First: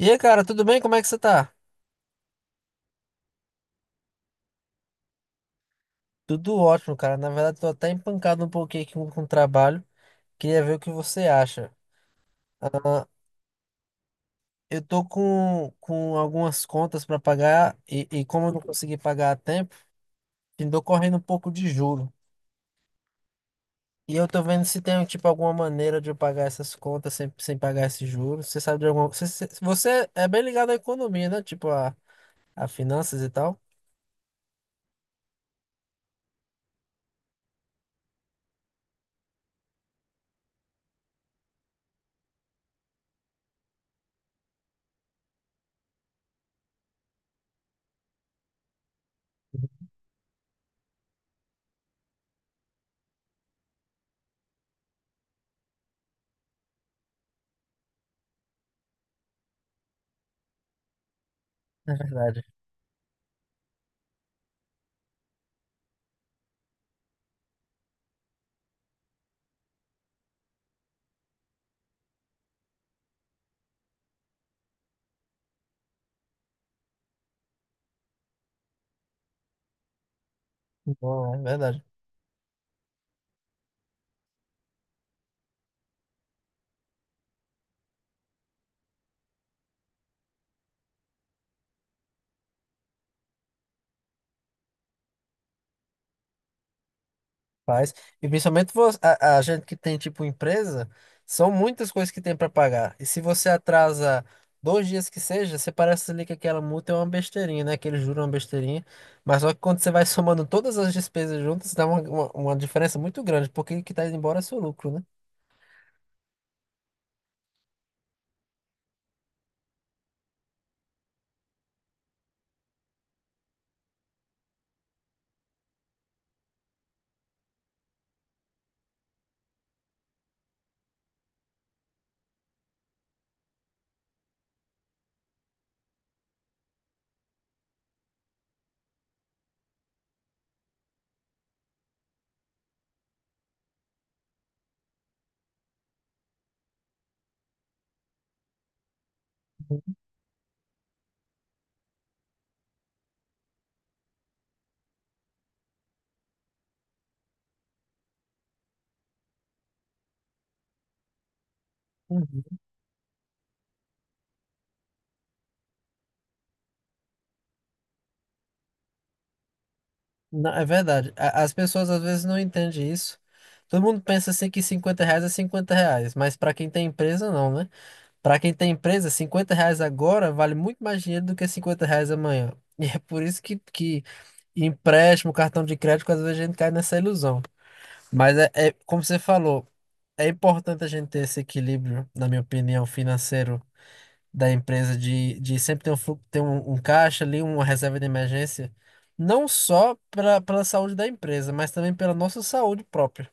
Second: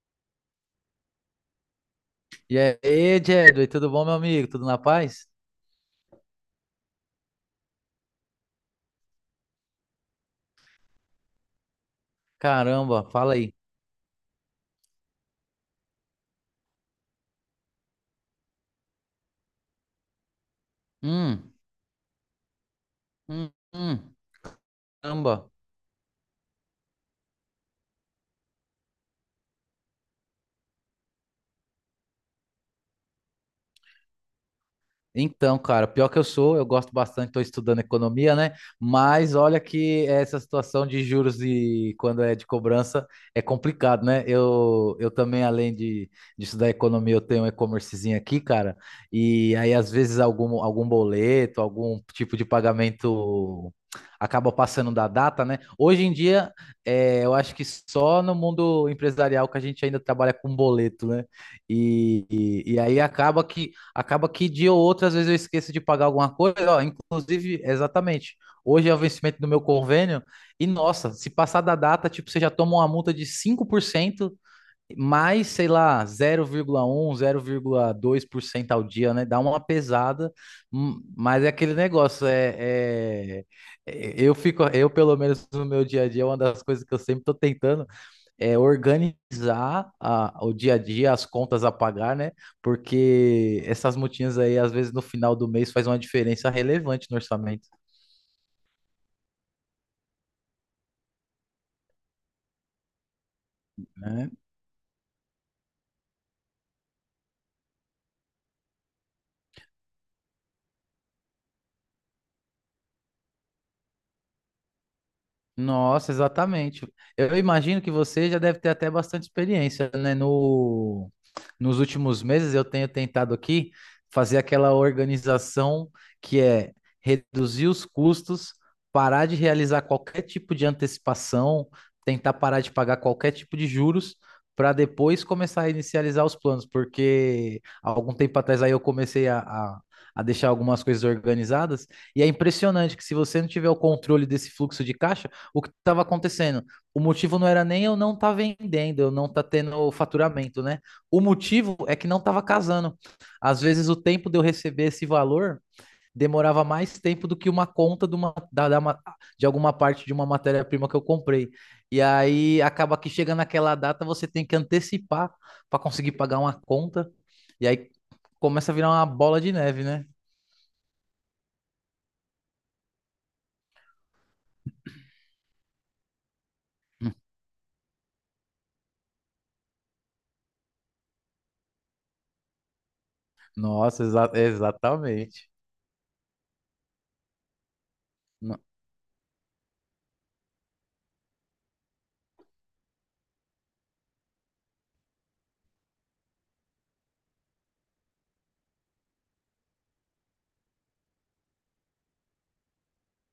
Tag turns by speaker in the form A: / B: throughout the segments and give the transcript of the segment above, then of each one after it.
A: E aí, cara, tudo bem? Como é que você tá?
B: E aí, Jedway, tudo bom, meu amigo? Tudo na paz?
A: Tudo ótimo, cara. Na verdade, tô até empancado um pouquinho aqui com o trabalho. Queria ver o que você acha. Ah,
B: Caramba, fala aí.
A: eu tô com algumas contas pra pagar e como eu não consegui pagar a tempo, tô correndo um pouco
B: Hum,
A: de juro.
B: hum, hum,
A: E eu tô vendo se tem, tipo,
B: caramba.
A: alguma maneira de eu pagar essas contas sem pagar esse juro. Você sabe de alguma. Você é bem ligado à economia, né? Tipo, A finanças e tal?
B: Então, cara, pior que eu sou, eu gosto bastante, estou estudando economia, né? Mas olha que essa situação de juros e quando é de cobrança é complicado, né? Eu também, além de estudar economia, eu tenho um e-commercezinho aqui, cara, e aí às vezes algum boleto, algum tipo de pagamento acaba passando da data, né? Hoje em dia, eu acho que só no mundo empresarial que a gente ainda trabalha com boleto, né?
A: É
B: E,
A: verdade.
B: e, e aí acaba que dia ou outra, às vezes eu esqueço de pagar alguma coisa, ó, inclusive, exatamente. Hoje é o vencimento do meu convênio, e nossa, se passar da data, tipo, você já toma uma multa de 5% mais, sei lá, zero vírgula um zero vírgula dois por cento ao dia, né? Dá uma pesada,
A: Bom, é
B: mas é aquele
A: verdade.
B: negócio, eu pelo menos no meu dia a dia, é uma das coisas que eu sempre tô tentando organizar o dia a dia, as contas a pagar, né? Porque essas multinhas aí, às vezes, no final do mês, faz uma diferença relevante no orçamento.
A: Faz. E principalmente a gente que tem tipo empresa, são muitas coisas que tem para pagar. E se você atrasa
B: Né?
A: dois dias que seja, você parece ali que aquela multa é uma besteirinha, né? Que eles juram uma besteirinha. Mas só que quando você vai somando todas as despesas juntas, dá uma diferença muito grande, porque o que tá indo embora é seu lucro, né?
B: Nossa, exatamente. Eu imagino que você já deve ter até bastante experiência, né? No, nos últimos meses eu tenho tentado aqui fazer aquela organização que é reduzir os custos, parar de realizar qualquer tipo de antecipação, tentar parar de pagar qualquer tipo de juros, para depois começar a inicializar os planos, porque há algum tempo atrás aí eu comecei a deixar algumas coisas organizadas, e é impressionante que se você não tiver o controle desse fluxo de caixa, o que estava acontecendo. O motivo não era nem eu não tá vendendo, eu não tá tendo faturamento, né? O motivo é que não estava casando. Às vezes o tempo de eu receber esse valor demorava mais tempo do que uma conta de alguma parte de uma matéria-prima que eu comprei. E
A: Uhum.
B: aí acaba que chega naquela data, você tem que antecipar para conseguir pagar uma conta. E aí começa a virar uma bola de neve, né?
A: Não, é verdade. As pessoas às vezes não entendem isso. Todo mundo pensa assim que 50 reais é 50 reais, mas para quem tem empresa, não, né? Para quem tem empresa, 50 reais agora vale muito mais dinheiro do que 50 reais amanhã. E é por isso que
B: Nossa, exa
A: empréstimo,
B: exatamente.
A: cartão de crédito, às vezes a gente cai nessa ilusão. Mas é,
B: No-
A: é como você falou, é importante a gente ter esse equilíbrio, na minha opinião, financeiro da empresa, de sempre ter um caixa ali, uma reserva de emergência, não só pela saúde da empresa, mas também pela nossa saúde própria.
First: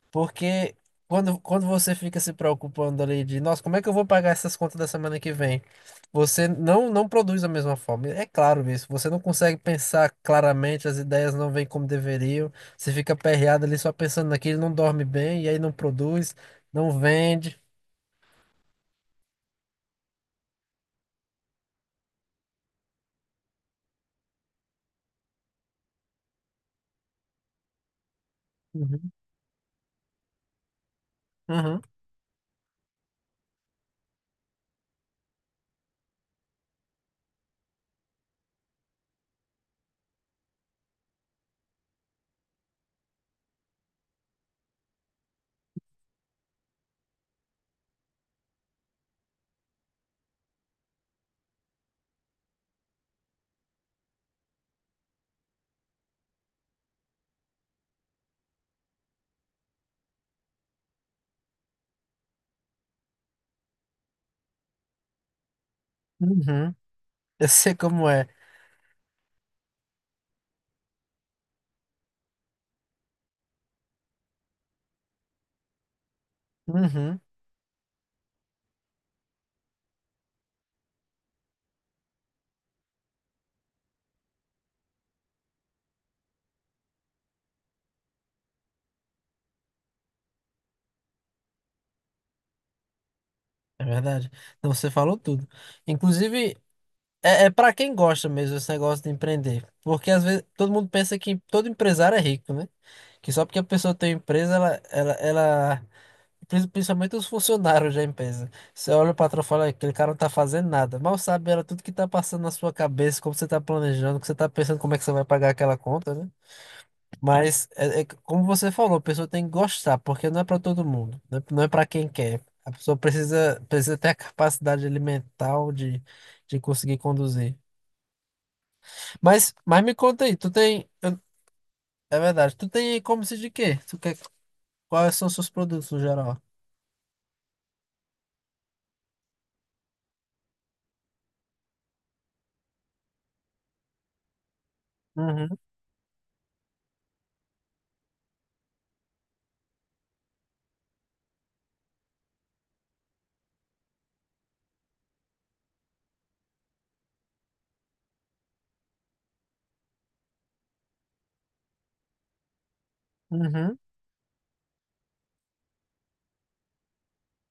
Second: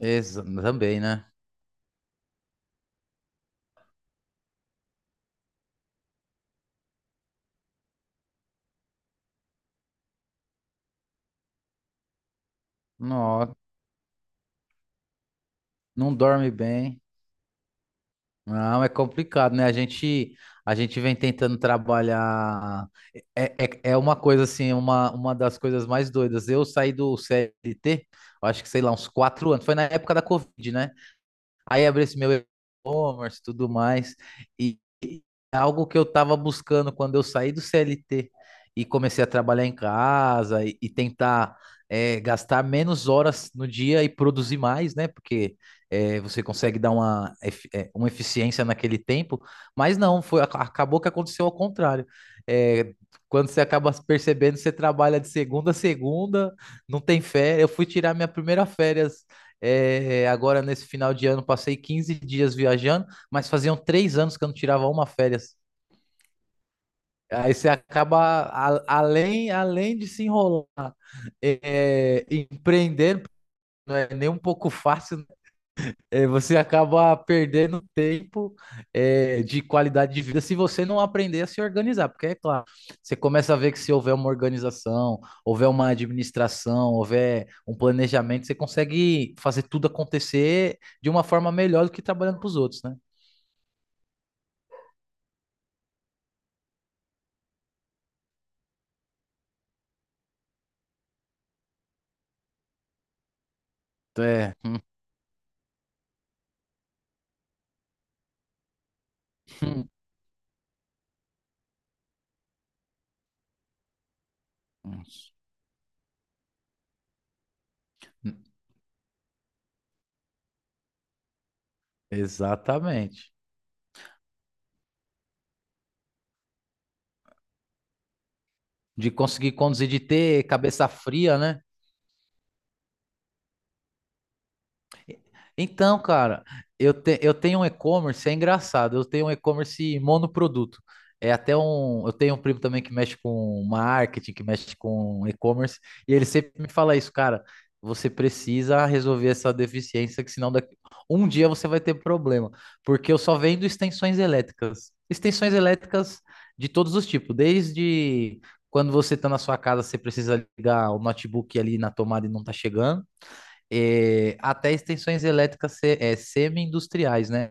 A: Porque
B: Também, né?
A: quando você fica se preocupando ali de, nossa, como é que eu vou pagar essas contas da semana que vem? Você não produz da mesma forma. É claro isso. Você não consegue pensar claramente, as ideias não vêm como deveriam. Você fica
B: Nossa.
A: aperreado ali só pensando naquilo, não dorme bem, e aí não
B: Não
A: produz,
B: dorme
A: não
B: bem.
A: vende.
B: Não, é complicado, né? A gente vem tentando trabalhar. É uma coisa assim, uma das coisas mais doidas. Eu saí do CLT, eu acho que sei lá, uns
A: Uhum,
B: 4 anos. Foi na época da Covid, né?
A: uhum,
B: Aí abri esse meu e-commerce e tudo mais. E e é algo que eu estava buscando quando eu saí do CLT e comecei a trabalhar em casa e tentar gastar menos horas no dia e produzir mais, né? Porque você consegue dar uma eficiência naquele tempo, mas não, foi, acabou que aconteceu ao contrário. É, quando você acaba percebendo, você trabalha de segunda a segunda, não tem férias. Eu fui tirar minha primeira férias agora, nesse final de ano, passei 15 dias viajando, mas faziam 3 anos que eu não tirava uma férias.
A: uhum. Eu
B: Aí você
A: sei como
B: acaba,
A: é.
B: além de se enrolar, empreender não é nem um pouco fácil. É, você acaba
A: Uhum,
B: perdendo tempo, de qualidade de vida se você não aprender a se organizar, porque é claro, você começa a ver que se houver uma organização, houver uma administração, houver um planejamento, você consegue fazer tudo acontecer de uma forma melhor do que trabalhando para os outros, né?
A: é verdade. Não, você falou tudo. Inclusive, é para quem gosta mesmo esse negócio de empreender. Porque às vezes todo mundo pensa que todo empresário é rico, né? Que só porque a pessoa tem
B: Então,
A: empresa,
B: é.
A: ela. Principalmente os funcionários da empresa. Você olha o patrão e fala, "Ah, aquele cara não tá fazendo nada." Mal sabe ela tudo que tá passando na sua cabeça, como você tá planejando, que você tá pensando como é que você vai pagar aquela conta, né? Mas, como você falou, a pessoa tem que gostar, porque não é para todo mundo. Não é para quem quer. A pessoa
B: Exatamente.
A: precisa ter a capacidade ali mental de conseguir conduzir.
B: De conseguir
A: Mas
B: conduzir,
A: me
B: de
A: conta aí,
B: ter
A: tu
B: cabeça
A: tem. eu-
B: fria, né?
A: é verdade, tu tem e-commerce de quê? Quais são os seus produtos no
B: Então,
A: geral?
B: cara, eu tenho um e-commerce, é engraçado, eu tenho um e-commerce monoproduto. É até um. Eu tenho um primo também que mexe com marketing, que mexe com
A: Uhum,
B: e-commerce, e ele sempre me fala isso, cara. Você precisa resolver essa deficiência, que senão daqui, um dia você vai ter problema. Porque eu só vendo extensões elétricas. Extensões elétricas de todos os tipos, desde quando você está na sua casa, você precisa ligar o notebook ali na tomada e não está chegando
A: uhum,
B: até extensões elétricas semi-industriais, né?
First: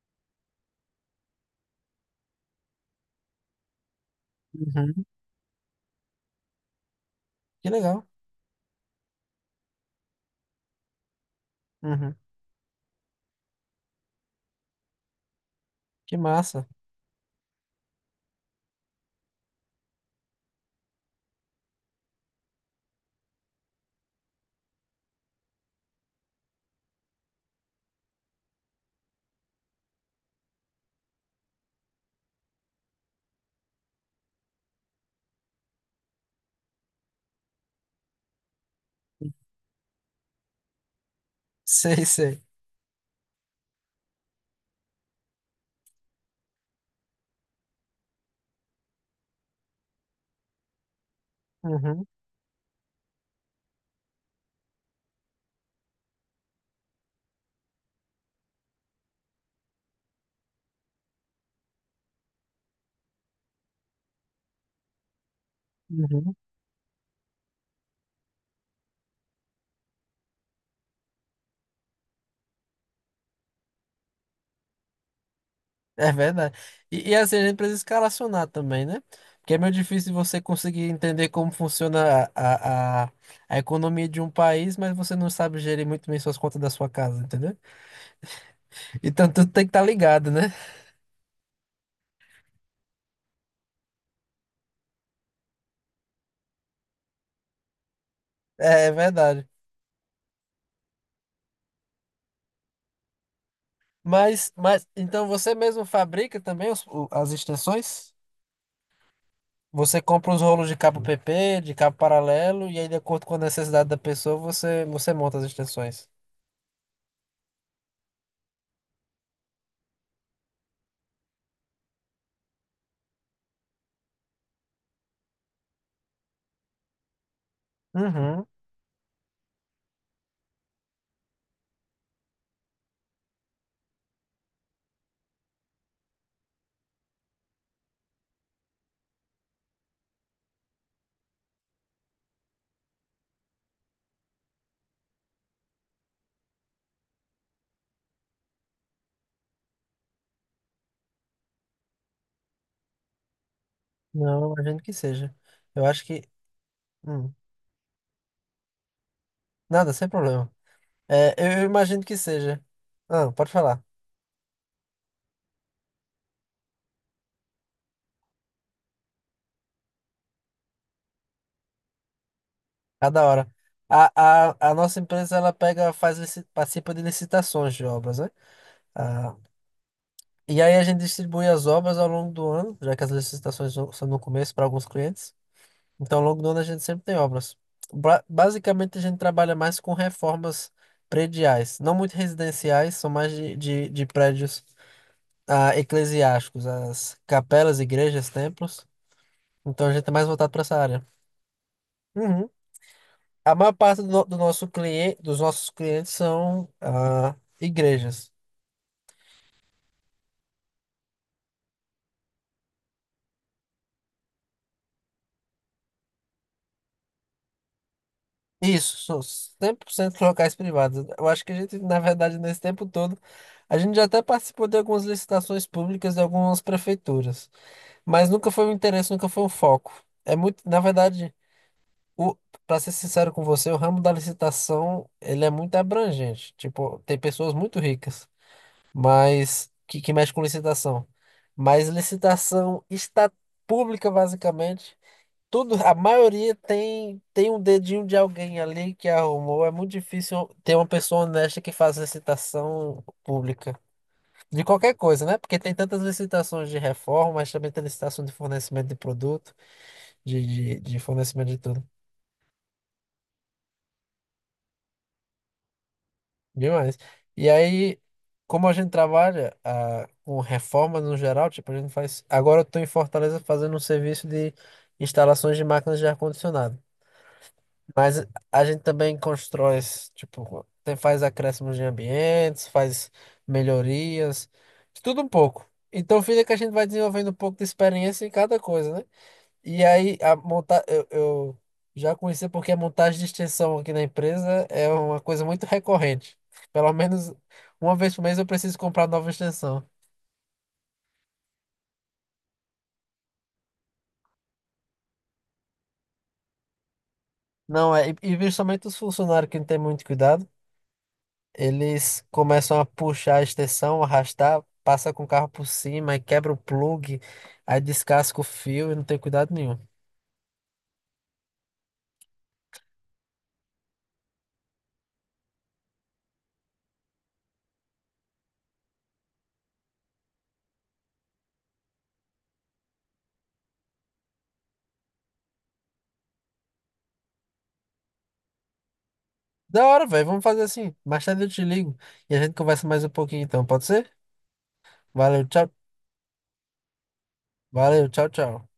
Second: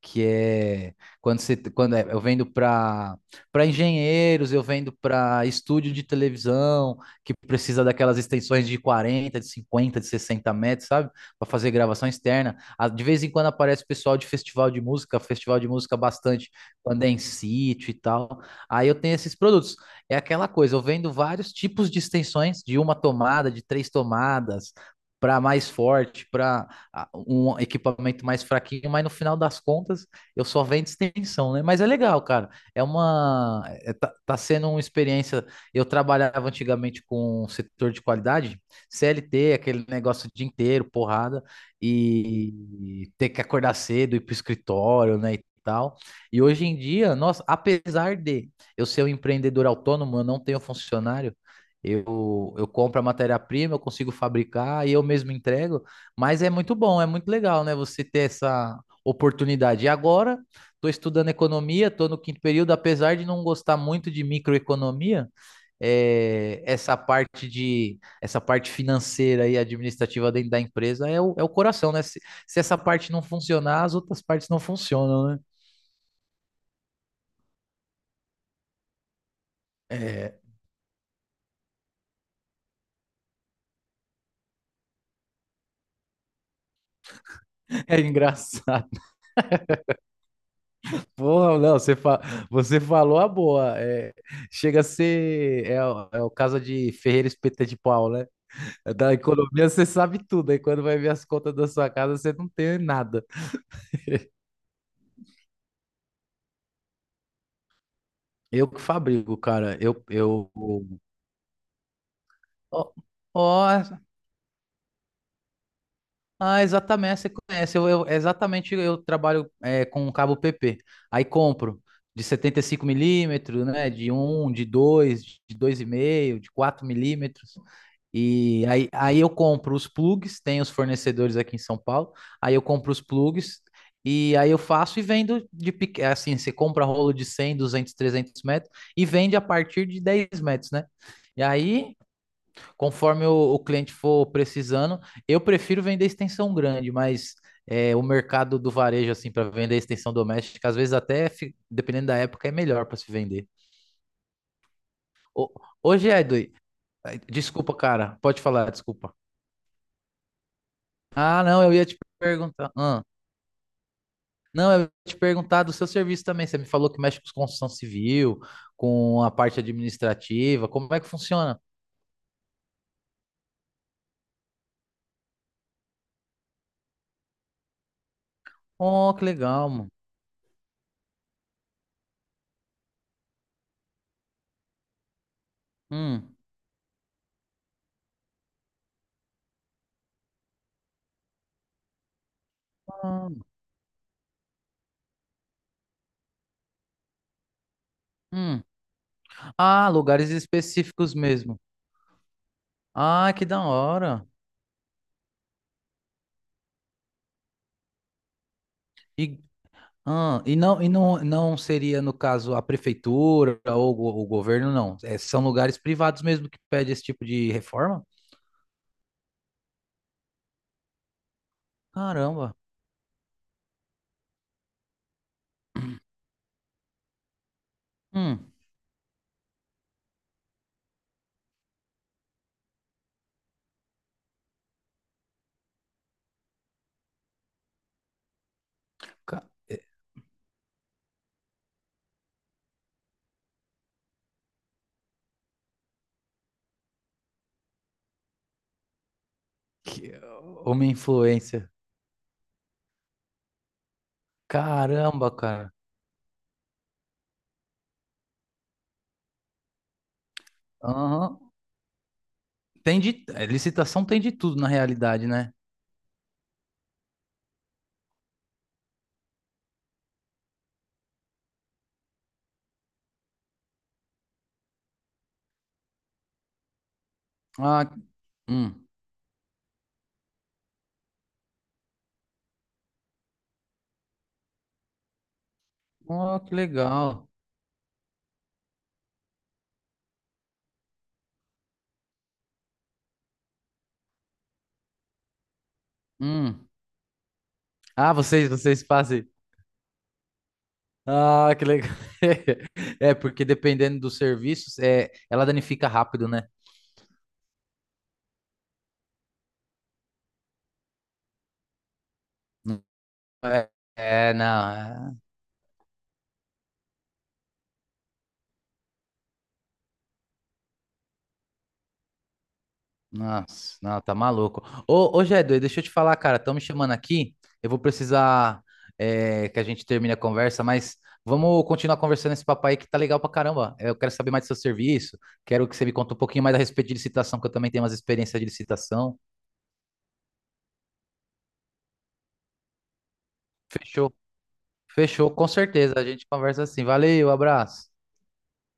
B: Que é quando você quando é, eu vendo para engenheiros, eu vendo
A: uhum.
B: para estúdio de televisão, que
A: Que
B: precisa
A: legal.
B: daquelas extensões de 40, de 50, de 60 metros, sabe? Para fazer gravação
A: Uhum.
B: externa. Ah, de vez em quando aparece pessoal de festival de música
A: Que
B: bastante,
A: massa.
B: quando é em sítio e tal. Aí eu tenho esses produtos. É aquela coisa, eu vendo vários tipos de extensões, de uma tomada, de três tomadas, para mais forte, para um equipamento mais fraquinho, mas no final das contas eu só vendo extensão, né? Mas é legal, cara. Tá sendo uma experiência. Eu trabalhava antigamente com o setor de qualidade, CLT, aquele negócio o dia inteiro, porrada,
A: Sei, sei.
B: e ter que acordar cedo ir pro escritório, né? E tal. E hoje em dia, nossa, apesar de eu ser um empreendedor autônomo, eu não tenho funcionário.
A: Uhum,
B: Eu compro a matéria-prima, eu consigo fabricar e eu mesmo entrego, mas é muito bom, é muito legal, né? Você ter essa oportunidade. E agora, estou estudando economia, estou no quinto período, apesar de não gostar muito de microeconomia,
A: uhum.
B: essa parte financeira e administrativa dentro da empresa é o coração, né? Se essa parte não funcionar, as outras partes não funcionam, né?
A: É verdade. E assim, a gente precisa escalacionar também, né? Porque é meio difícil
B: É,
A: você conseguir entender como funciona a economia de um país, mas você não sabe gerir muito bem suas contas da sua casa, entendeu?
B: é engraçado.
A: Então, tu tem que estar ligado, né?
B: Porra, não, você falou a boa. É, chega a ser. É, o é o caso de Ferreira Espeta de Pau, né?
A: É
B: Da
A: verdade.
B: economia você sabe tudo. Aí quando vai ver as contas da sua casa, você não tem nada.
A: Mas então você mesmo fabrica também as extensões?
B: Eu que fabrico, cara.
A: Você
B: Eu.
A: compra os
B: eu...
A: rolos de cabo PP, de cabo paralelo, e aí,
B: Ó,
A: de acordo com a
B: ó,
A: necessidade da pessoa, você monta as extensões.
B: ah, exatamente, você conhece. Exatamente, eu trabalho com um cabo PP. Aí compro de 75 milímetros, né? De um, de dois e meio, de 4 milímetros.
A: Uhum.
B: E aí, eu compro os plugs, tem os fornecedores aqui em São Paulo. Aí eu compro os plugs e aí eu faço e vendo assim, você compra rolo de 100, 200, 300 metros e vende a partir de 10 metros, né? E aí conforme o cliente for precisando, eu prefiro vender extensão grande, mas o mercado do varejo, assim, para vender extensão doméstica, às vezes até, dependendo da época, é melhor para se vender.
A: Não, eu imagino que seja.
B: Ô,
A: Eu acho
B: hoje,
A: que.
B: Edu,
A: Hum,
B: desculpa, cara, pode falar, desculpa.
A: nada, sem problema. É,
B: Ah,
A: eu
B: não,
A: eu
B: eu ia te
A: imagino que seja.
B: perguntar. Ah,
A: Não, pode falar.
B: não, eu ia te perguntar do seu serviço também. Você me falou que mexe com construção civil, com a parte administrativa. Como é que funciona?
A: Cada hora. A nossa empresa ela pega, faz, participa de licitações de obras, né?
B: Oh, que
A: Ah,
B: legal, mano.
A: e aí a gente distribui as obras ao longo do ano, já que as licitações são no começo para alguns clientes. Então, ao
B: Hum,
A: longo do ano a gente sempre tem obras. Basicamente, a gente trabalha mais com reformas prediais, não muito residenciais, são mais
B: hum.
A: de prédios eclesiásticos, as capelas, igrejas,
B: Hum.
A: templos. Então,
B: Ah,
A: a gente é mais
B: lugares
A: voltado para essa área.
B: específicos mesmo.
A: Uhum.
B: Ah, que
A: A
B: da
A: maior parte do, no-
B: hora.
A: do nosso cliente, dos nossos clientes são igrejas.
B: E, e não, não seria, no caso, a prefeitura ou o governo, não. É, são lugares privados mesmo que pedem esse tipo de reforma?
A: Isso, são 100% locais privados. Eu acho que a gente, na verdade,
B: Caramba.
A: nesse tempo todo, a gente já até participou de algumas licitações públicas de algumas prefeituras. Mas nunca
B: Hum,
A: foi um interesse, nunca foi um foco. É muito, na verdade, o, para ser sincero com você, o ramo da licitação, ele é muito abrangente. Tipo, tem pessoas muito ricas,
B: ca-
A: mas
B: é,
A: que mexe com licitação. Mas licitação está pública, basicamente. Tudo, a maioria tem um dedinho de alguém ali que arrumou. É muito
B: que,
A: difícil ter
B: uma
A: uma pessoa honesta
B: influência.
A: que faz licitação pública. De qualquer coisa,
B: Caramba,
A: né? Porque
B: cara.
A: tem tantas licitações de reforma, mas também tem licitação de fornecimento de produto de, de
B: Aham.
A: fornecimento de tudo.
B: Licitação tem de tudo na realidade, né?
A: Demais. E aí, como a gente trabalha com reforma no geral, tipo, a gente faz. Agora eu estou em Fortaleza fazendo um serviço de instalações de máquinas de ar-condicionado.
B: Ah,
A: Mas a gente
B: hum.
A: também constrói, tipo, faz acréscimos de ambientes, faz melhorias, de tudo um pouco. Então
B: Oh,
A: fica que a
B: que
A: gente vai
B: legal.
A: desenvolvendo um pouco de experiência em cada coisa, né? E aí, a monta eu já conheci porque a montagem de extensão aqui na empresa é uma coisa muito recorrente.
B: Hum.
A: Pelo menos uma
B: Ah,
A: vez por mês eu
B: vocês,
A: preciso
B: vocês
A: comprar
B: fazem.
A: nova extensão.
B: Ah, que legal. É, porque dependendo dos serviços, ela danifica rápido, né?
A: Não é, e justamente os funcionários que não têm muito cuidado, eles começam
B: Não.
A: a puxar a
B: É,
A: extensão,
B: é,
A: arrastar,
B: não.
A: passa
B: é-
A: com o carro por cima, aí quebra o plug, aí descasca o fio e não tem cuidado nenhum.
B: Nossa, não, tá maluco. Ô, ô, Jadu, deixa eu te falar, cara. Estão me chamando aqui. Eu vou precisar, que a gente termine a conversa, mas vamos continuar conversando esse papo aí que tá legal pra caramba. Eu quero saber mais do seu serviço. Quero que você me conte um pouquinho mais a respeito de licitação, que eu também tenho umas experiências de licitação.
A: Da hora, velho, vamos fazer assim. Mais tarde eu te ligo e a gente conversa mais um pouquinho então, pode ser?
B: Fechou, fechou,
A: Valeu,
B: com
A: tchau.
B: certeza. A gente conversa assim. Valeu, abraço.
A: Valeu, tchau, tchau.